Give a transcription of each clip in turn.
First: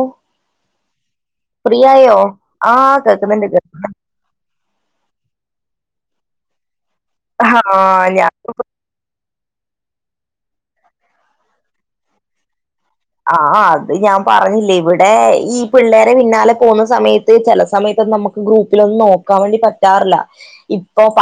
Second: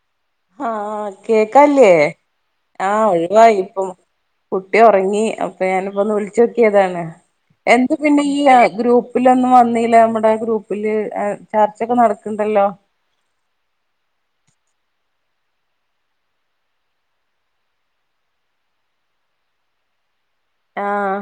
O ആഹ് കേക്കാല്ലേ ആ ആഹ് കേൾക്കുന്നുണ്ട് ഒഴിവായി കേ പ്പൊ കുട്ടി ഒറങ്ങി അപ്പൊ ഞാനിപ്പോ ഒന്ന് വിൾച്ചൊക്കിയതാണ് എന്ത് ആഹ് പിന്നെ ഞാ ഈ ആ ഗ്രൂപ്പ് ഇലൊന്നും വന്നീല അമ്മടെ ഗ്രൂപ്പില് ചർച്ചൊക്കെ നടക്ക്ണ്ടല്ലോ ആ അത് ഞാൻ പറഞ്ഞില്ലേ ഇവിടെ ഈ പിള്ളേരെ പിന്നാലെ പോന്ന സമയത്ത് ചെല സമയത്ത നമ ഗ്രൂപ്പിലൊന്നും നോക്കാൻ വേണ്ടി പറ്റാറില്ല ഇപ്പൊ ആഹ് പ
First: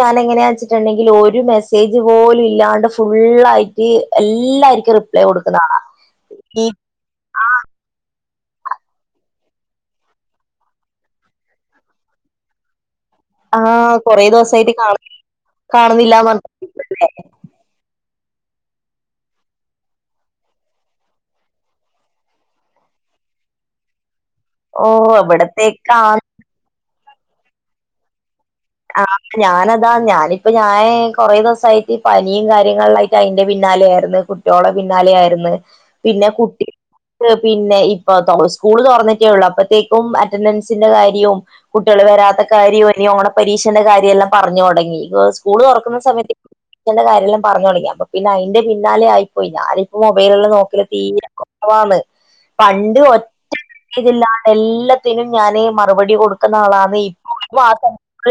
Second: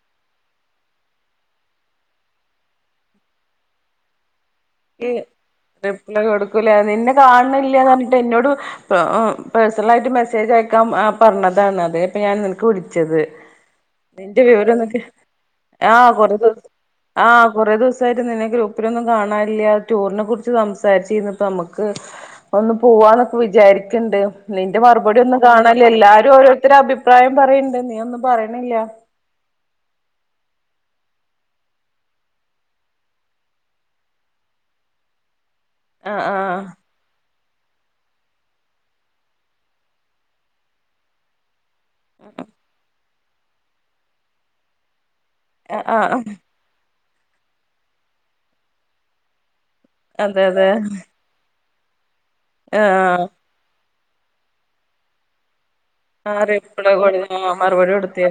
ഞാൻ എങ്ങനെയാ വെച്ചിട്ടുണ്ടെങ്കിൽ ഒരു മെസ്സേജ് പോലും ഇല്ലാണ്ട ഫുള്ളായിട്ട് എല്ലാരി റിപ്ലൈ കൊടുക്കുന്ന ആള ല്ല കൊടുക്കൂല നിന്നെ കാണ്ണില്ല ന്ന് പറഞ്ഞിട്ട് എന്നോട് പ ആ പേഴ്സണൽ ആയിട്ട് മെസ്സേജ് അയക്കാം ആ പർണതാണ് അതേ പ്പെ ഞാൻ ങ്ങൾക്ക് വിളിച്ചത് ആഹ് കൊറേ നിന്റെ ദിവസായിട്ട് കാണ വിവരെന്തൊക്കെ ആഹ് കാണുന്നില്ലാന്ന് [unintelligible] പറഞ്ഞിട്ട് ആഹ് കൊറേ ദിവസായിട്ട് നിന്നെ ഗ്രൂപ്പിലൊന്നും കാണാൻ ഇല്ല ടൂറിനെ കുറിച്ച് സംസാരിച്ചീന്നു പ്പ യമ്മക്ക് ഒന്ന് പോവാന്നൊക്കെ വിചാരിക്ക്ണ്ട് നിന്റെ ഓഹ് മറുപടി ഒന്നും കാണല്ല ഇവിടത്തേക്കാ എല്ലാരു ഓരോരുത്തരു അഭിപ്രായം പറയ്ണ്ട് നീ ഒന്നും പറയ്ണില്ല. ആ പ്പ ഞാനതാ ഞാനിപ്പ ഞായേ കൊറെ ദെവസായിട്ട് പനിയും കാര്യങ്ങൾളിലായിട്ട് അയിന്റെ പിന്നാലെയിര്ന്ന് കു ട്ടിയോളെ പിന്നാലെയായിര്ന്ന് ആഹ് പിന്നെ ആഹ് കുട്ടി ഹ് പിന്നെ ഇപ്പൊ [inaudible] സ്കൂള് തൊർന്നിറ്റേ ഒള്ളു അപ്പത്തേക്കും അറ്റൻഡൻസിന്റെ കാര്യോം കുട്ടിയേള് വരാത്ത കാര്യോ അല്ലേ ഓണപ്പരീഷൻ്റെ കാര്യെല്ലാം പറഞ്ഞു തൊടങ്ങി എർ സ്കൂള് ആഹ് തൊറക്കുന്ന ആഹ് സമയത്ത് ക്കന്റെ കാര്യെല്ലാം പറഞ്ഞു തൊടങ്ങി അപ്പ പിന്നെ അയിന്റെ പിന്നാലെ ആയിപ്പോയി ഞാൻ ഇപ്പൊ അതെ മൊബൈലെല്ലാം അതെ നോക്കല് തീരെ കൊ അതാണ് പണ്ട് ആഹ് ഒറ്റ [inaudible] ഇതില്ലാണ്ട് എല്ലാത്തിനും ഞാന് മ മറുപടി ആഹ് കൊടുക്കുന്ന റിപ്ലൈ ആളാന്ന് കൊടു ഇപ്പൊ ഒരു മാസം മറുപടി [inaudible] കൊടുത്തില്ല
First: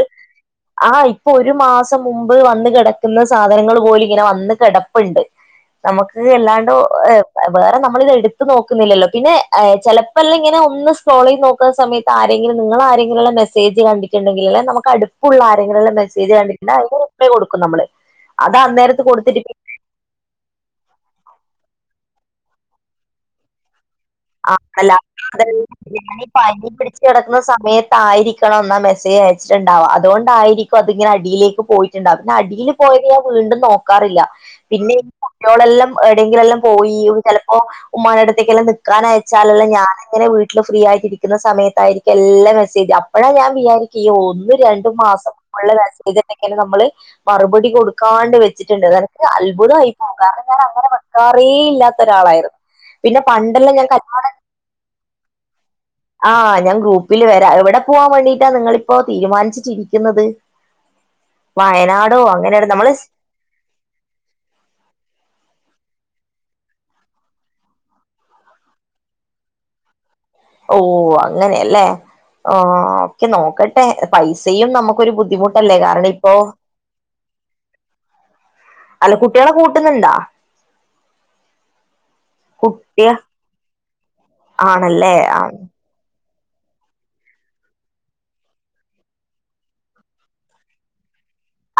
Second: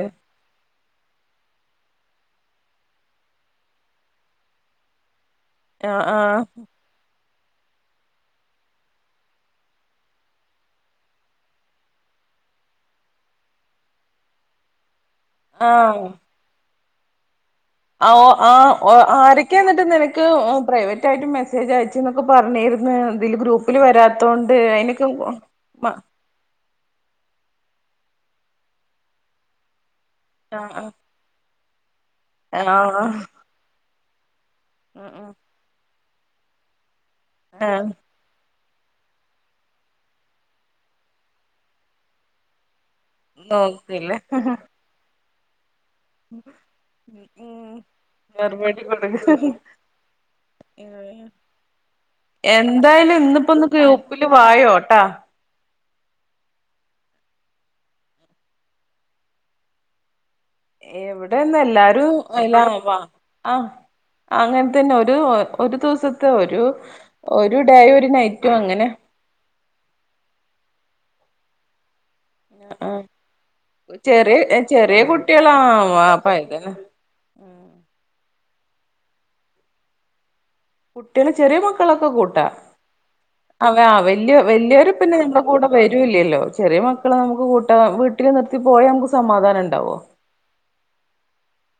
ആഹ് ഇപ്പൊ ഒരു മാസം മുമ്പ് വന്ന് കിടക്ക്ന്ന സാധനങ്ങള് പോലും ഇങ്ങനെ വന്ന് കെടപ്പ്ണ്ട് ആഹ് നമക്ക് ആഹ് എല്ലാണ്ടൊ എഹ് ഏ വേറെ നമ്മള് ഇത് ഇട്ത്തു നോക്കുന്നില്ലല്ലോ പിന്നെ ഏ ചെലപ്പെല്ലാം ഇങ്ങനെ ഒന്ന് സ്‌ക്രോളീത് നോക്ക്ണ സമയ് താരെങ്കിലും നിങ്ങൾ ആരെങ്കിലുള്ള മെസ്സേജ് കണ്ടിട്ടുണ്ടെങ്കില് ലെ നമുക്ക് അടുപ്പുള്ള ആരെങ്കിലു എല്ല ആഹ് മെസ്സേജ് കണ്ടിട്ട് ണ്ടെ അതിന് റിപ്ലൈ കൊടുക്കും നമ്മള് അ ഓ ആ അത് ഓ അന്നേരത്ത് കൊടുത്തിട്ട് ആരൊക്കെ എന്നിട്ട് നിന ക്ക് ഉം പ്രൈവറ്റ് ആയിട്ട് മെസ്സേജ് അയച്ചുന്നൊക്കെ പറഞ്ഞിര്ന്ന് ഇതില് ഗ്രൂപ്പ് പ്പില് വരാത്തോണ്ട് അയ്നൊക്കെ വ ഞാൻ ഈ പനി പിടിച്ച് കെടക്ക്ന്ന സമയത്ത് ആയിരിക്കണം ന്ന മെസ്സേജ് അയച്ചിട്ട്ണ്ടാവാ അതോ ണ്ട് ആയിരിക്കും അത് ആഹ് ഇങ്ങനെ അടിയിലേക്ക് പോയിറ്റ്ണ്ടാവ. പിന്നെ അടിയില് ആഹ് പോയത് ഞാൻ വീണ്ടും നോക്കാറില്ല. പിന്നെ ഈ ആഹ് കുട്ട്യോളെല്ലാം എവിടെങ്കിലെല്ലാം പോയി ചെലപ്പോ ആഹ് ഉമ്മാടടത്തേക്കെല്ലാം നി ക്കാൻ അയച്ചാലെല്ലാം ഞാൻ ഇങ്ങനെ വീട്ടില് ഫ്രീ ആയിട്ടിരിക്ക്ന്ന സമയത്തായിരിക്കും എല്ല മെസ്സേജ പ്പളും ഞാൻ വിചാരിക്കു ഈ നോക്കില്ല ഒന്നു രണ്ടും മാസം [inaudible] [inaudible] നമ്മള് മറുപടി ഉം കൊടുക്കാണ്ട് മറുപടി വെച്ചിട്ടുണ്ട് അത്‌ കൊടുക്ക എനക്ക് അത്ഭുതായി കാരണം ഞാൻ അങ്ങനെ വെക്കാറേ ഇല്ലാത്ത ഒരാളായിരുന്നു എന്തായാലും പിന്നെ ഇന്നിപ്പോ ഒന്ന് പണ്ടെല്ല ഗ്രൂപ്പില് വായോട്ടാ [inaudible] ആഹ് ഞാൻ ഗ്രൂപ്പില് വരാ എവടെ പോവാൻ വേണ്ടീട്ടാ നിങ്ങളിപ്പോ തീരുമാനിച്ചിട്ടിരിക്കുന്നത് എവിടെന്ന് എല്ലാരു വയനാടോ അങ്ങനെ എലാ നമ്മള് വ സ്- ആഹ് അങ്ങൻ തന്നെ ഒരു ഒരു ദിവസത്തെ ഒരു ഒരു ഡേയും ഒരു നൈറ്റും അങ്ങനെ ഓ അങ്ങനെയല്ലേ ആ ആഹ് ഒക്കെ നോക്കട്ടെ ചെറിയ പൈസയും ചെറിയ നമുക്കൊരു കുട്ടികളാ ബുദ്ധിമുട്ടല്ലേ കാരണം അപ്പ ഇപ്പോ ഇതന്നെ [inaudible] അല്ല കുട്ട്യാളെ കൂട്ടുന്നുണ്ടാ കുട്ടിയേള് ചെറി മക്കളൊക്കെ കൂട്ടാ കുട്ടിയ അവ വല്ല്യ വല്ല്യോര് പിന്നെ ആണല്ലേ ഞങ്ങളുടെ ആഹ് കൂടെ വരൂല്ല്യല്ലോ ചെറിയ മക്കളെ നമുക്ക് കൂട്ട വീട്ടിൽ നിർത്തി പോയാ നമുക്ക് സമാധാനം ണ്ടാവോ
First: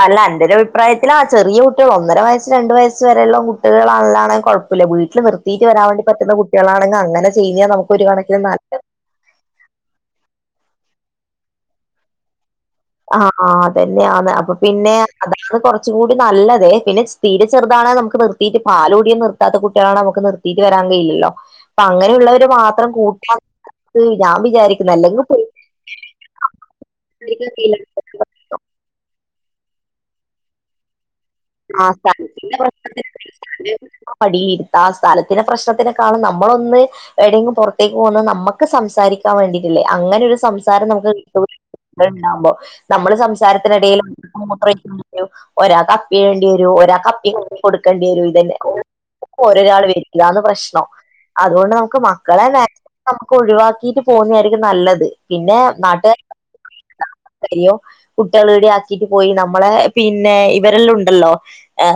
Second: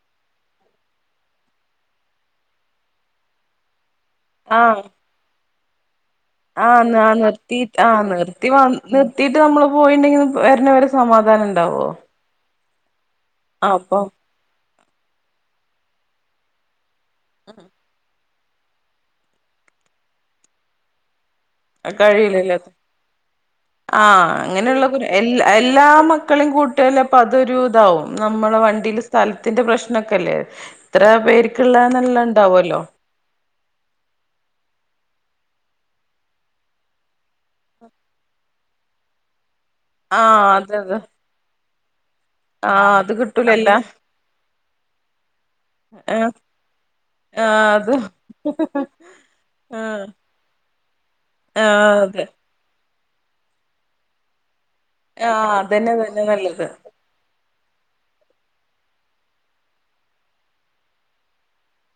അല്ല അന്റെരു അഭിപ്രായത്തില് ആ ചെറിയ കുട്ടിയോൾ ഒന്നര വയസ്സ് രണ്ട് വയസ് വെരെള്ള കുട്ടികളല്ലാ ആഹ് കുഴപ്പില്ല വീട്ടിൽ നിർത്തിയിട്ട് വരാൻ വേണ്ടി പറ്റുന്ന ആഹ് കുട്ടികളാണെങ്കെ ആ അങ്ങനെ ചെയ്യുന്ന്യ നമുക്ക് ഒരു കണക്കിന് നല്ലത് ത്തീട്ട് നമ്മള് പോയിണ്ടെങ്കിൽ വരണവരെ സമാധാനണ്ടാവോ ആ ആഹ് അതന്നെ ആന്ന് അപ്പൊ പിന്നെ അതാണ് കുറച്ചുകൂടി നല്ലത് പിന്നെ തീരെ ചെറുതാണെ നമുക്ക് നിർത്തിട്ട് പാലൂടിം നിർത്താത്ത കുട്ടിയാളെ നമുക്ക് നിർത്തിട്ട് വരാൻ കഴയില്ലല്ലോ അപ്പൊ അങ്ങനെയുള്ളവരെ മാത്രം കൂട്ടാ ആ ഞാൻ അങ്ങനെയുള്ള വിചാരിക്കുന്നെ. കു അല്ലെങ്കി എല്ലാ എല്ലാ മക്കളേം കൂട്ട്യാല് അപ്പൊ അതൊരു നമ്മള് വണ്ടിൽ സ്ഥലത്തിന്റെ പ്രശ്നൊക്കെല്ലേ ഇത്ര പേര് ക്ക്ള്ള ന്ന്ള്ള ഇണ്ടാവൊല്ലോ മടിയിരുത്ത ആ സ്ഥലത്തിന്റെ പ്രശ്നത്തിനെക്കാളും നമ്മളൊന്ന് ഏടെങ്കിലും പുറത്തേക്ക് പോകുന്നത് നമ്മക്ക് സംസാരിക്കാൻ വേണ്ടിയിട്ടല്ലേ അങ്ങനെ ഒരു ആഹ് അതെ സംസാരം അതെ നമുക്ക് കിട്ടൂല ണ്ടാവുമ്പോ ആഹ് അത് നമ്മള് കിട്ടൂലല്ല സംസാരത്തിനിടയിൽ മൂത്രഴിക്കാൻ വെരു ഒരാൾക്ക് അപ്പി ആഹ് വേണ്ടിരും ഒരാക്ക് അപ്പികൈകി ആഹ് അത് കൊട്ക്കേണ്ടി വെരും ഇതെന്നെ ഓഹ് ഓരോരാൾ ആഹ് വെയിറ്റില്ല ആന്ന് പ്രശ്നം അതുകൊണ്ട് ആഹ് നമുക്ക് അതെ മക്കളെ നേ നമുക്ക് ഒഴിവാക്കിട്ട് പോവുന്നായിരിക്കും നല്ലത് ആഹ് പിന്നെ അതന്നെ നാട്ടുകാർ അതന്നെ നല്ലത് യ്യോ കുട്ടിയാളെ ഇവിടെ ആക്കീട്ട് പോയി നമ്മളെ പിന്നെ ഇവരെല്ലാം ഉണ് ണ്ടല്ലോ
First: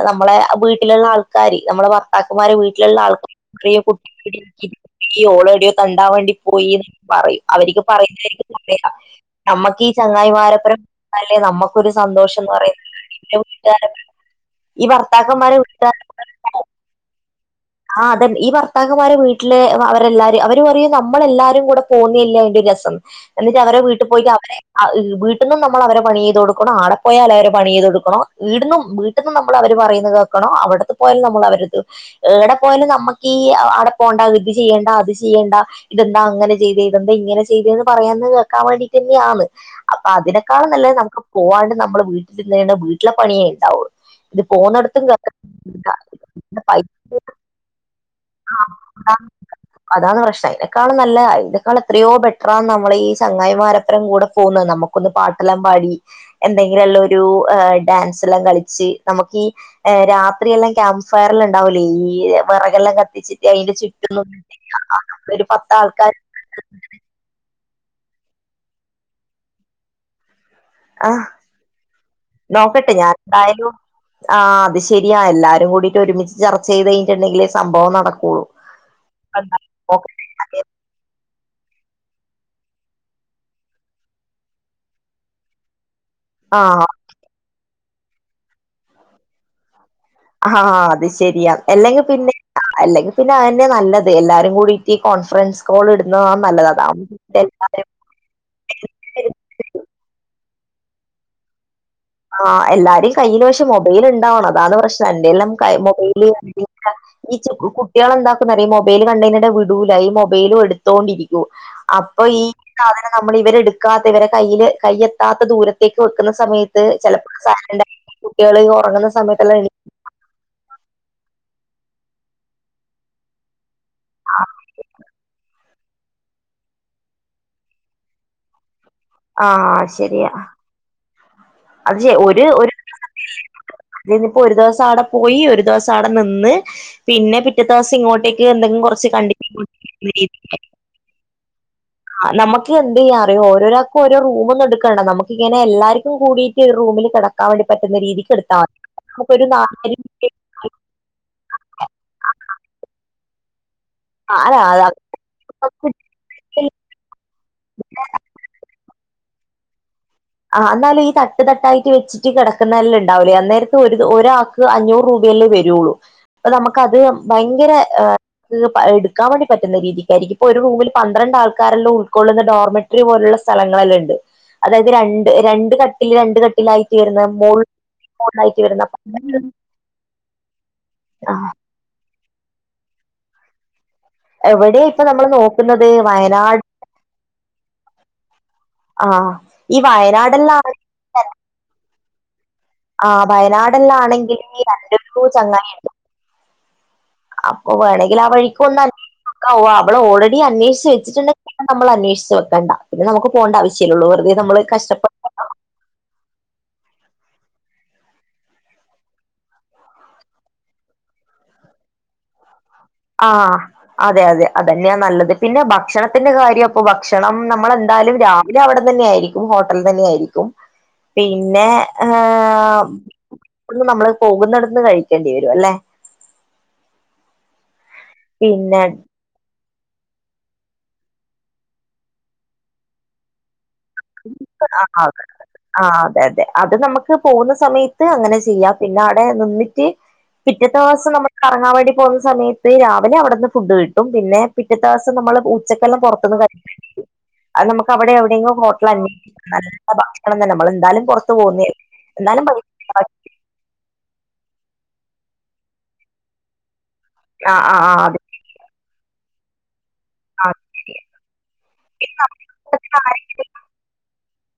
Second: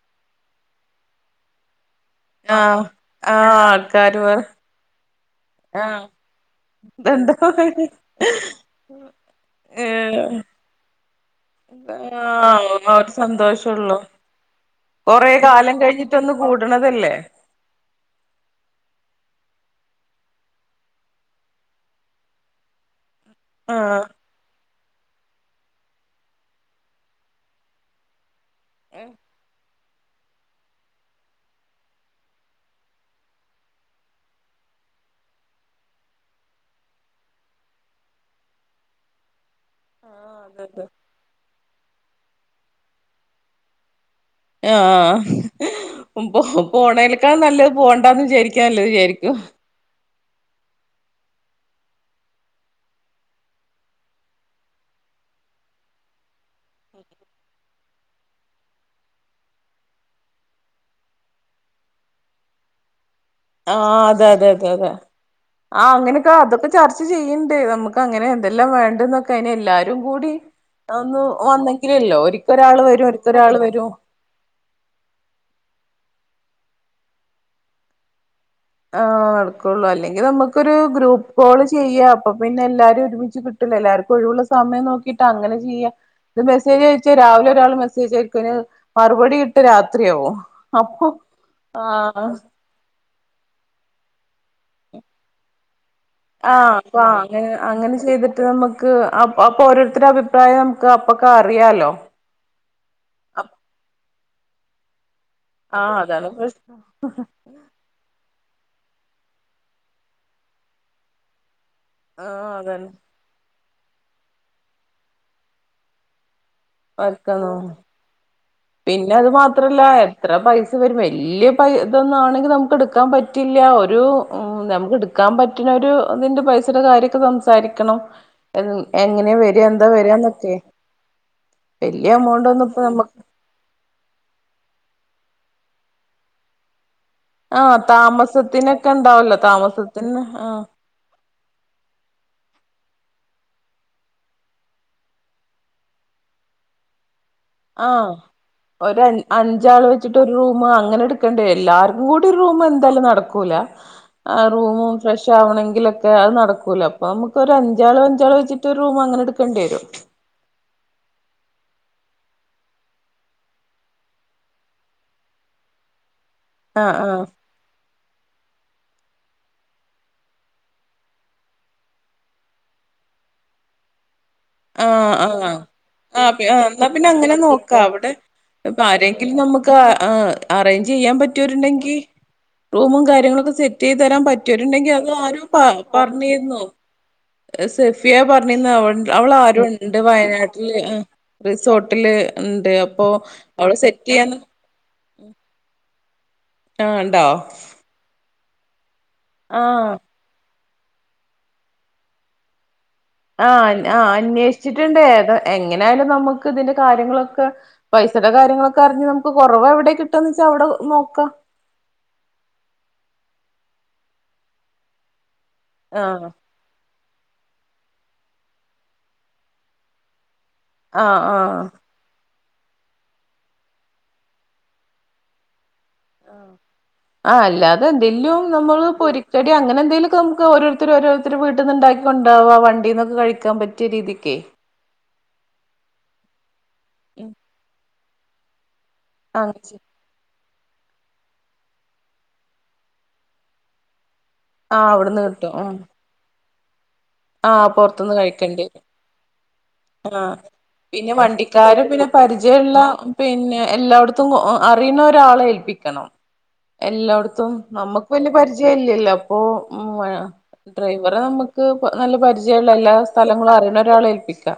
നമ്മളെ വീട്ടിലുള്ള ആൾക്കാർ നമ്മളെ ഭർ താക്കന്മാരെ ആഹ് വീട്ടിലുള്ള ആൾക്കാര് ആഹ് ആൾക്കാര് പറ ചെറിയക്കുട്ടിനെ [unintelligible] പോയി ഓൾ ആഹ് തെണ്ടാൻ വേണ്ടി പോയീന്ന് ഇതെന്താ പറയും അവര്ക്ക് പറയുന്നത് എനിക്ക് [inaudible] നമ്മുക്കീ ഏഹ് ചങ്ങായിമാരപ്രം അല്ലെ നമ്മുക്കൊരു സന്തോഷംന്ന് ആഹ് പറയുന്നത് ആ ഒരു എൻ്റെ വീട്ടുകാര് സന്തോഷള്ളൂ ഈ ഭർത്താക്കന്മാരെ വിട്ട [inaudible] തല്ലേ ആ അതന്നെ ഈ ഭർത്താക്കന്മാരെ വീട്ടില് അവ അവരെല്ലാര് അവര് പറയും നമ്മളെല്ലാരും കൂടെ പോന്നല്ലേ അതിന്റെ രസം എന്ന്ച്ച അവരെ ആഹ് വീട്ടിൽ പോയിട്ട് അവരെ ആഹ് വീട്ടുന്നും നമ്മള് അവരെ പണി ചെയ്ത് കൊടുക്കണം ആടെ പോയാല് അവരെ പണി ചെയ്ത് കൊടുക്കണം വീട്ന്നും വീട്ടിൽന്നും നമ്മൾ അവര് പറയുന്നത് കേക്കണം അവിടുന്ന് പോയലും നമ്മൾ അവര ഏടെ പോയാലും നമ്മക്കീ അടെ പോണ്ട ഇത് ചെയ്യേണ്ട അത് ചെയ്യേണ്ട ഇതെന്താ അങ്ങനെ ചെയ്തെ ഇതെന്താ ഇങ്ങനെ ചെയ്തെന്ന് പറയാന്ന് കേൾക്കാൻ വേണ്ടിട്ട് തന്നെ ആന്ന് അപ്പൊ ആഹ് അതെ അതിനെക്കാളും അതെ നല്ലത് നമുക്ക് പോവാണ്ട് നമ്മള് വീട്ടിലിരുന്നെന്ന വീട്ടിലെ പണിയേ ഇണ്ടാവുള്ളൂ ഇത് പോന്നടത്തും ആഹ് [inaudible] പൈ ക്കാ നല്ലത് പോണ്ടന്ന് വിചാരിക്കാ നല്ലത് വിചാരിക്കും അതാണ് പ്രശ്നം അതിനെക്കാൾ നല്ലത് ഇതിനേക്കാളും എത്രയോ ബെറ്ററാണ് നമ്മളെ ഈ ചങ്ങായിമാരപ്പരം കൂടെ പോന്നത് നമു ഒന്ന് പാട്ടെല്ലാം പാടി എന്തെങ്കിലുള്ളൊരു ഡാൻസ് എല്ലാം കളി ച്ച് നമുക്ക് ഈ ഏഹ് രാത്രിയെല്ലാം ക്യാമ്പ് ഫയറൽ ഇണ്ടാവൂലേ ഈ വിറകെല്ലാം കത്തിച്ച് അതിന്റെ ആഹ് ചുറ്റും [inaudible] അതെ അതെ അതെ അതെ അങ്ങൻത്തൊരു ആഹ് പത്താൾക്കാര് അങ്ങനെയൊക്കെ അതൊക്കെ ചർച്ച ചെയ്യ്ണ്ട്നമക്ക് അങ്ങനെ എന്തെല്ലാം വേണ്ടേന്നൊക്കെ അയിനു എല്ലാരും കൂടി ആ ഒന്ന് വന്നെങ്കിലല്ലോ ഒരിക്ക ഒരാൾ നോക്കട്ടെ വരും ഞാൻ ഒരിക്കൊരാള് എന്തായാലും വരും ആ അത് ശരിയാ എല്ലാരും കൂടിയിട്ട് ഒരുമിച്ച് ചർച്ച ചെയ്ത് കഴിഞ്ഞിട്ടുണ്ടെങ്കിലേ സംഭവം നടക്കൊള്ളൂ ആ നടക്കൊള്ളൂ അല്ലെങ്കിൽ നമ ക്കൊരു ഗ്രൂപ്പ് കോള് ചെയ്യാ അപ്പ പിന്നെ എല്ലാരും ഒരുമിച്ച് കിട്ടുല്ലെ എല്ലാവർക്കും ഒഴിവുള്ള സമയം നോ കിട്ട് അങ്ങനെ ചെയ്യാ ഇത് ആ മെസ്സേജ് അയച്ചാ രാവിലെ ഒരാള് മെസ്സേജ് അയക്കും അയിന് മറുപടി രാത്രിയാവും ആഹ് അപ്പൊ അത് ശരിയാ അല്ലെങ്കിൽ ആഹ് പിന്നെ അല്ലെങ്കിൽ പിന്നെ അതെന്നെ നല്ലത് എല്ലാരും കൂടിട്ട് ഈ കോൺഫറൻസ് കോൾ ഇടുന്നത നല്ലതാ ആഹ് അപ്പൊ അതാകുമ്പോ അങ്ങനെ എല്ലാവരും അങ്ങനെ ചെയ്തിട്ട് നമുക്ക് അപ്പൊ ഓരോരുടെ അഭിപ്രായം നമുക്ക് അപ്പൊക്കെ അറിയാലോ ആഹ് എല്ലാരും കയ്യില് പക്ഷേ മൊബൈൽ ഇണ്ടാവണം അതാണ് പ്രശ്നം അല്ലേൽ നമ്മക് കയ്യിൽ ആഹ് മൊബൈൽ അതാണ് [inaudible] പ്രശ്നം കുട്ടികളെന്താക്കുന്ന അറിയോ മൊബൈൽ കണ്ടെയ്നാ വിടൂലാ ഈ മൊബൈലും എടുത്ത് തോണ്ടി ഇരിക്കും അപ്പൊ ഈ ആഹ് അതാണ് സാധനം നമ്മള് ഇവര് എടുക്കാതെ ഇവരെ കയ്യില് കയ്യെത്താത്ത ദൂരത്തേക്ക് വെക്കുന്ന സമയത്ത് വർക്കന്നോ ചിലപ്പോ [inaudible] കുട്ടികൾ ഉറങ്ങുന്ന സമയത്ത് ഇത്ര പൈസ വരും വലിയ പൈസാ ഇതൊന്നും ആണെങ്കിൽ നമുക്ക് എടുക്കാൻ പറ്റില്ല ഒരു നമുക്ക് എടുക്കാൻ പറ്റുന്ന ഒരു ഇതിന്റെ പൈസയുടെ കാര്യക്കെ സംസാരിക്കണം എങ്ങനെയാ വരിക ആഹ് എന്താ വരികാ ശരിയാ എന്നൊക്കെ അത് വലിയ എമൗണ്ട് ഒന്നു. ഇപ്പോ നമ്മക്ക് ഇതിപ്പോ ഒരു ദിവസം അവിടെ പോയി ഒരു ദിവസം അവിടെ നിന്ന് പിന്നെ പിറ്റേ ആഹ് ദിവസം ഇങ്ങോട്ടേക്ക് എന്തെങ്കും താമസത്തിനൊക്കെ കുറച്ച് കണ്ടി ഉണ്ടാവല്ലോ [inaudible] താമസത്തിന് ആഹ് ആ നമുക്ക് എന്ത് ചെയ്യാ അറിയോ ഓരോരാൾക്ക് ഓരോ റൂം എടുക്കണ്ട നമുക്കിങ്ങനെ എല്ലാരിക്കും കൂടിട്ട് ഒരു റൂമിൽ കിട കിടക്കാൻ വേണ്ടി പറ്റുന്ന ആഹ് രീതിക്ക് എടുത്താൽ ഒരു മതി നമുക്കൊരു അഞ്ചാള് നാല് വെച്ചിട്ട് ഒരു റൂം അങ്ങനെ എടുക്കണ്ടേ എല്ലാർക്കും കൂടി ഒരു റൂം എന്തായാലും നടക്കൂല ആ അല്ല റൂമും ഫ്രഷ് ആവണെങ്കിലൊക്കെ അത് നടക്കു ക്കൂല അപ്പൊ നമുക്കൊരു അഞ്ചാള് അഞ്ചാള് വെച്ചിട്ട് ഒരു റൂം അങ്ങനെ എടുക്കേണ്ടി വരും ആ എന്നാലും ഈ തട്ട് തട്ടായിട്ട് വെച്ചിട്ട് കിടക്കുന്നെല്ലാം ഉണ്ടാവില്ലേ അന്നേരത്തെ ഒരു ആൾക്ക് അഞ്ഞൂറ് രൂപയല്ലേ വരുള്ളൂ അത് നമുക്ക് ആ അത് ആ ഭയങ്കര എടുക്കാൻ വേണ്ടി പറ്റുന്ന രീതിക്കായിരിക്കും ഇപ്പൊ ഒരു റൂമിൽ പന്ത്രണ്ട് ആൾക്കാരെല്ലാം ഉൾക്കൊള്ളുന്ന നോർമൽ ത്തിരി പോലുള്ള സ്ഥലങ്ങളെല്ലാം ഇണ്ട് ആഹ് ആഹ് ആഹ് രണ്ട് എന്നാ കട്ടിലായിട്ട് പിന്നെ വരുന്ന അങ്ങനെ മോൾ നോക്കാം അവിടെ മോളിലായിട്ട് ഇപ്പൊ വരുന്ന ആരെങ്കിലും നമുക്ക് നമ്മക്ക് ആ അറേഞ്ച് ചെയ്യാൻ ആ പറ്റിയവരുണ്ടെങ്കിൽ [inaudible] റൂമും കാര്യങ്ങളൊക്കെ സെറ്റ് ചെയ്തു തരാൻ എവിടെ പറ്റുവരുണ്ടെങ്കിൽ ഇപ്പൊ അത് നമ്മൾ ആരോ നോക്കുന്നത് പറഞ്ഞിരുന്നു വയനാട് സെഫിയ പറഞ്ഞിരുന്നു അവിടെ ആ അവളുടെ ആരോ ഈ ഉണ്ട് വയനാടെല്ലാം വയനാട്ടില് റിസോ. ർട്ടില് ഉണ്ട് അപ്പോ അവള് സെറ്റ് ചെയ്യാൻ എനിക്ക് രണ്ട് മൂന്നു ചെങ്ങയി ഇണ്ട് ആ ഉണ്ടോ അപ്പ വേണങ്കിൽ ആ വഴിക്ക് ഒന്ന് അന്വേഷിച്ചു നോക്കാ ആഹ് അവള് ഓൾറെഡി അന്വേഷിച്ച വെച്ചിട്ടുണ്ടെൽ നമ്മ അന്വേഷിച്ച് വെക്കണ്ട പിന്നെ നമക്ക് പോണ്ട ആശ്യലുള്ളൂ വെറുതെ നമ്മ കഷ്ടപ്പെടാനാടാ എങ്ങനെയായാലും നമുക്ക് ഇതിന്റെ കാര്യങ്ങളൊക്കെ പൈസയുടെ കാര്യങ്ങളൊക്കെ അറിഞ് നമുക്ക് കുറവ് എവിടെ കിട്ടന്ന് വെച്ചാ അവിടെ നോക്കാം ആഹ് അതെ അതെ അതന്നെയാ നല്ലത് പിന്നെ ആഹ് ഭക്ഷണത്തിന്റെ കാര്യം ഇപ്പൊ ഭക്ഷണം നമ്മൾെന്തായാലും രാവിലെ അവിടെ തന്നെ ആയിരിക്കും ഹോട്ടൽ തന്നെ ആയിരിക്കും ആഹ് ആഹ് പിന്നെ ആഹ് പിന്നെ നമ്മള് പോകുന്നിടന്ന് കഴിക്കേണ്ടി വരുംല്ലെ ആ അല്ലാതെ എന്തെലും പിന്നെ നമ്മള് പൊരി എടി അങ്ങനെന്തെലുംക്കെ നമുക്ക്ഓരോരുത്തർ ഓരോരുത്തൊരു വീട്ടിൽ നിന്ന്ണ്ടാക്ക കൊണ്ടവാ വണ്ടീന്നക്കെ കഴിക്കാൻറ്റും പറ്റിയ രീതിക്ക് ആ അ ആ അതെ അതെ അത് നമുക്ക് ഉം പോകുന്ന സമയത്ത് അങ്ങനെ ചെയ്യാം പിന്നെ അവിടെ ആഹ് നിന്നിട്ട് പിറ്റേതെ ദിവസം നമ്മുടെ കറങ്ങാൻ പോകുന്ന സമയത്ത് രാവിലെ അവിടുന്ന് ഫുഡ് കിട്ടും പിന്നെ പിറ്റേ ആഹ് ദിവസം അവിടുന്ന് നമ്മള് കിട്ടും ഉം ഉച്ചക്കെല്ലാം പുറത്തന്ന് അ ആഹ് നമുക്ക് അവിടെ പൊറത്തുന്ന് എവിടെയെങ്കിലും കഴിക്കേണ്ടി വരും ആഹ് പിന്നെ വണ്ടിക്കാര് പിന്നെ [unintelligible] പരിചയള്ള പിന്നെ എല്ലായിടത്തും അറിയുന്ന ഒരാളെ ഏൽപ്പിക്കണം എല്ലോ ആഹ് നമ്മുക്ക് ആഹ് പിന്നെ പരിചയല്ലല്ലോ അപ്പൊ ആഹ് അതെ ഡ്രൈവറെ നമുക്ക് നല്ല ആഹ് പിന്നെ പരിചയള്ള നമ്മുടെ കൂട്ടത്തിൽ എല്ലാ ആരെ സ്ഥലങ്ങളും അറിയണ ഒരാളേ ഏൽപ്പിക്കാം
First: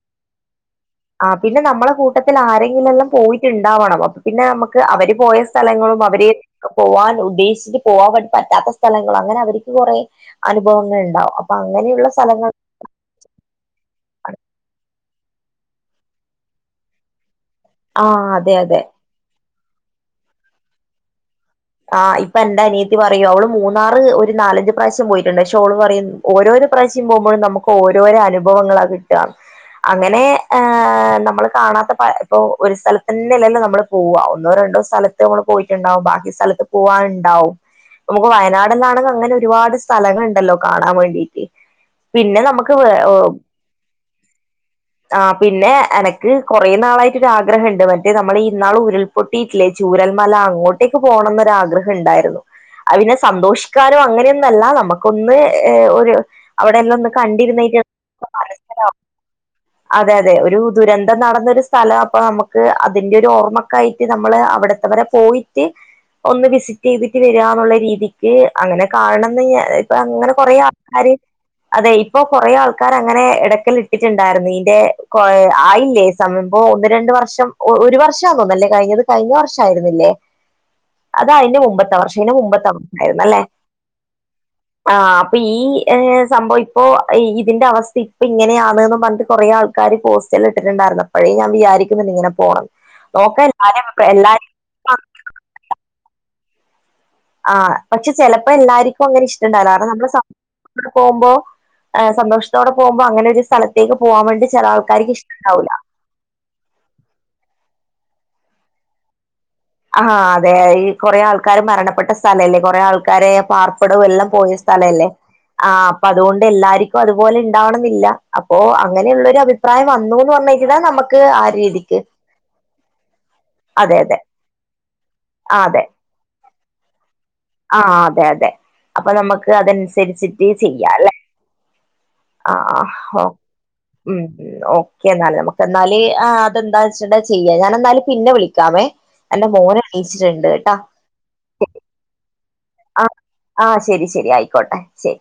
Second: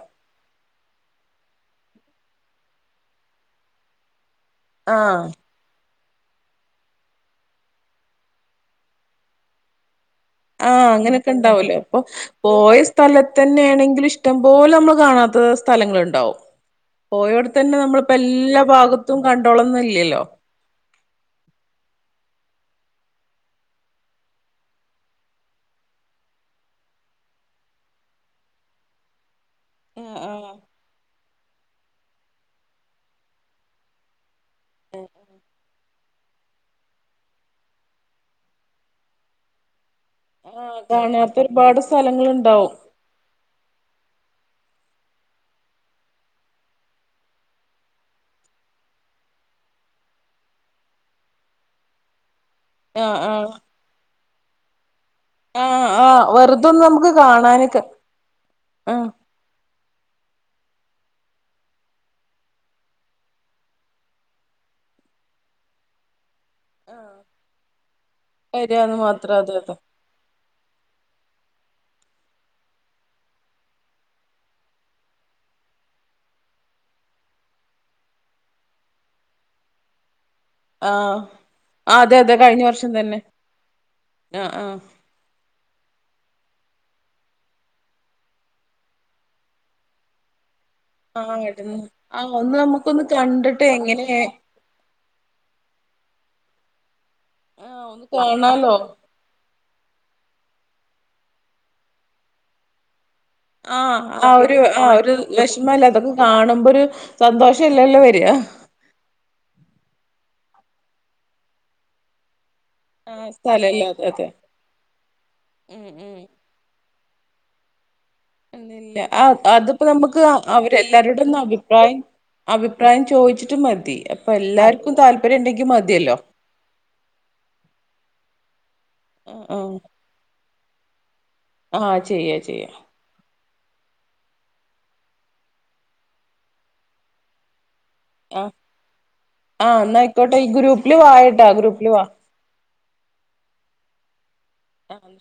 ആ പിന്നെ നമ്മളെ കൂട്ടത്തിൽ ആരെങ്കിലെല്ലാം പോയിട്ടുണ്ടാവണം അപ്പൊ പിന്നെ നമുക്ക് അവര് ആഹ് പോയ സ്ഥലങ്ങളും അവരെ പോവാൻ ഉദ്ദേശിട്ട് പോവാൻേി പറ്റാത്ത സ്ഥലങ്ങളും അങ്ങനെ അവർക്ക് കുറെ ആഹ് അനുഭവങ്ങൾ ഉണ്ടാവും അപ്പൊ അങ്ങനെയുള്ള സ്ഥലങ്ങൾ സ്ഥല തന്നെയാണെങ്കും ഇഷ്ടം പോലെ നമ്മള് കാണാത്ത സ്ഥലങ്ങളണ്ടാവും പോയടെതന്നെ നമ്മളിപ്പോ ആഹ് അതെ എല്ലാ അതെ ഭാഗത്തും കണ്ടോളന്നല്ലല്ലോ ആ് ഇപ്പൊ എന്റെ അനിയത്തി പറയൂ അവള് മൂന്നാറ് ഒരു നാലഞ്ചച് പ്രാവശ്യം പോയിട്ടുണ്ട് പക്ഷെ ഓള് പറയും ഓരോരോ പ്രാവശ്യം പോകുമ്പോഴ നമുക്ക് ഓരോരോരനുഭവങ്ങളാണ് കിട്ട അങ്ങനെ ആഹ് ആഹ് ഹ നമ്മള് കാണാത്ത പ ഇപ്പൊ ഒരു സ്ഥലത്തന്നെല്ലല്ല നമ്മള് പോവാ ഒന്നോ രണ്ടോ സ്ഥലത്ത് നമ്മൾ പോയിട്ടുണ്ടാവും ബാക്കി സ്ഥല പോവൻണ്ടാവും നമുക്ക് വയനാടാണെങ്കിൽ അങ്ങനെ ഒരുപാട് സ്ഥലങ്ങളണ്ട് ണ്ടല്ലോ ആഹ് കാണാൻ കാണാത്ത വേണ്ടിട്ട് ഒരുപാട് പിന്നെ സ്ഥലങ്ങളുണ്ടാവും നമുക്ക് ആ പിന്നെ എനക്ക് കുറെേ നാളായിട്ട്രാഗ്രഹമുണ്ട് മറ്റേ നമ്മൾ നാൾ ഉരുൾ പൊട്ടിയിട്ടില്ലേ ചൂരൽമല അങ്ങോട്ടേൊക്കെ പോകണം ആഗ്രഹം ഉണ്ടായിരുന്നു അയ് പിന്നെ ആഹ് ആഹ് സന്തോഷിക്കാനോ അങ്ങനെയൊന്നല്ല നമുക്ക് ഒന്ന് ആഹ് ഒരു ആഹ് വെറുതൊന്ന് അവിടെയല്ലാം ഒന്ന് നമുക്ക് കണ്ടിരുന്നട്ട് കാണാനൊക്കെ ആഹ് അതെ അതെ ഒരു ദുരന്തം നടന്നൊരു സ്ഥലം അപ്പോൾ നമുക്ക് അതിന്റെറെ ഒരു ഓർമ്മക്കായിട്ട് നമ്മൾ അവിടുത്തെവരെ പോയിട്ട് ഒന്ന് വിസിറ്റയ്തിട്ട് വരാ എന്നുള്ള രീതിക്ക് അങ്ങനെ വരാന്ന് മാത്രം കാണണംന്ന് അതെ അതെ അ അങ്ങനെ കൊറേ ആൾക്കാാര് അതെ ഇപ്പൊ കൊറേ ആൾക്കാർ അങ്ങനെ ഇടയ്ക്കൽ ഇട്ടിട്ടുണ്ടായിരുന്നു ഇന്റെ ആയില്ലേ സമയപ്പോ ഒന്ന് രണ്ട് വർഷം ഒരു വർഷംന്നോന്ന അല്ലെ കഴിഞ്ഞത് കഴിഞ്ഞ വർഷം ആരുന്നില്ലേ ആഹ് അത അതിന്റെ മുമ്പത്തെ ആഹ് അതെ വർഷം ഇന്റെ അതെ കഴിഞ്ഞ മുമ്പത്തെ വർഷം തന്നെ വർഷയിുന്നല്ലേ ആഹ് അപ്പൊ ഈ സംഭവം ഇപ്പോ ഇതിന്റെ അവസ്ഥ ഇപ്പൊ ഇങ്ങനെയാണ്ന്ന് പറഞ്ഞിട്ട് കൊറെേ ആൾക്കാർ പോസ് ഇട്ടിട്ടുണ്ടായിരുന്നു അപ്പോഴേ ആഹ് ഞാൻ ഇടുന്നു വിാരിക്കുന്നുണ്ട് ഇങ്ങനെ ആഹ് ഒന്ന് പോണം നമുക്കൊന്ന് നോക്ക കണ്ടിട്ട് എല്ലും എങ്ങനെ എല്ലാരും ആഹ് ഒന്ന് പക്ഷെ ചിലപ്പോ കാണാലോ എല്ലാർക്കും അങ്ങനെ ഇഷ്ടം കാരണം നമ്മ പോകുമ്പോ സന്തോഷത്തോടെ പോകുമ്പോ അങ്ങനെ ഒരു സ്ഥലത്തേക്ക് ആഹ് പോവാൻ ആഹ് വേണ്ടി ഒരു ചെല ആഹ് ആൾക്കാർക്ക് ഒരു ഇഷ്ടണ്ടാവില്ല വിഷമല്ല അതൊക്കെ കാണുമ്പോ ഒരു സന്തോഷം ഇല്ലല്ലോ വെര ആഹ് അതെ ഈ കൊറേ ആൾക്കാർ മരണപ്പെട്ട സ്ഥലല്ലേ കൊറേ ആൾക്കാ ക്കാരെ ആഹ് പാർപ്പിടവും സ്ഥലല്ലാതെ എല്ലം അതെ പോയ സ്ഥലല്ലേ അഹ് ഉം ഉം അപ്പത്കൊണ്ട് എല്ലാരിക്കും അതുപോലെ ണ്ടാവണെന്നില്ല അപ്പോ ഇല്ല ആ അങ്ങനെയുള്ളൊരു അതിപ്പോ അഭിപ്രായം നമുക്ക് വന്നുന്ന് പറഞ്ഞയ് [unintelligible] നമ്മക്ക് അവരെല്ലാരോടും ഒന്ന് ആ അഭിപ്രായം രീതിക്ക് അഭിപ്രായം ചോയിച്ചിട്ട് അതെ മതി അതെ അപ്പൊ എല്ലാർക്കും താല്പര്യം ആഹ് ണ്ടെങ്കി അതെ മതിയല്ലോ ആഹ് അതെ അതെ അപ്പൊ നമ്മക്ക് ആ അതനുസരിച്ചിട്ട് ചെയ്യാല്ലെ ആ ആ ചെയ്യാ അഹ് ചെയ്യാ ആഹ് ഒ ഉം ഉ ഓക്കെ ന്നാല് നമ്മക്ക് എന്നാല് അതെന്താ വച്ചുണ്ടാ ചെയ്യാ ഞാൻ എന്താലും പിന്നെ ആ വിളിക്കാവേ എന്റെ മോനെ ണീച്ചിട്ട്ണ്ട് കെട്ടാ വായോ ട്ടാ ഗ്രൂപ്പില് വാ ആഹ് ആഹ് ശരി ശരി ആയിക്കോട്ടെ ശരി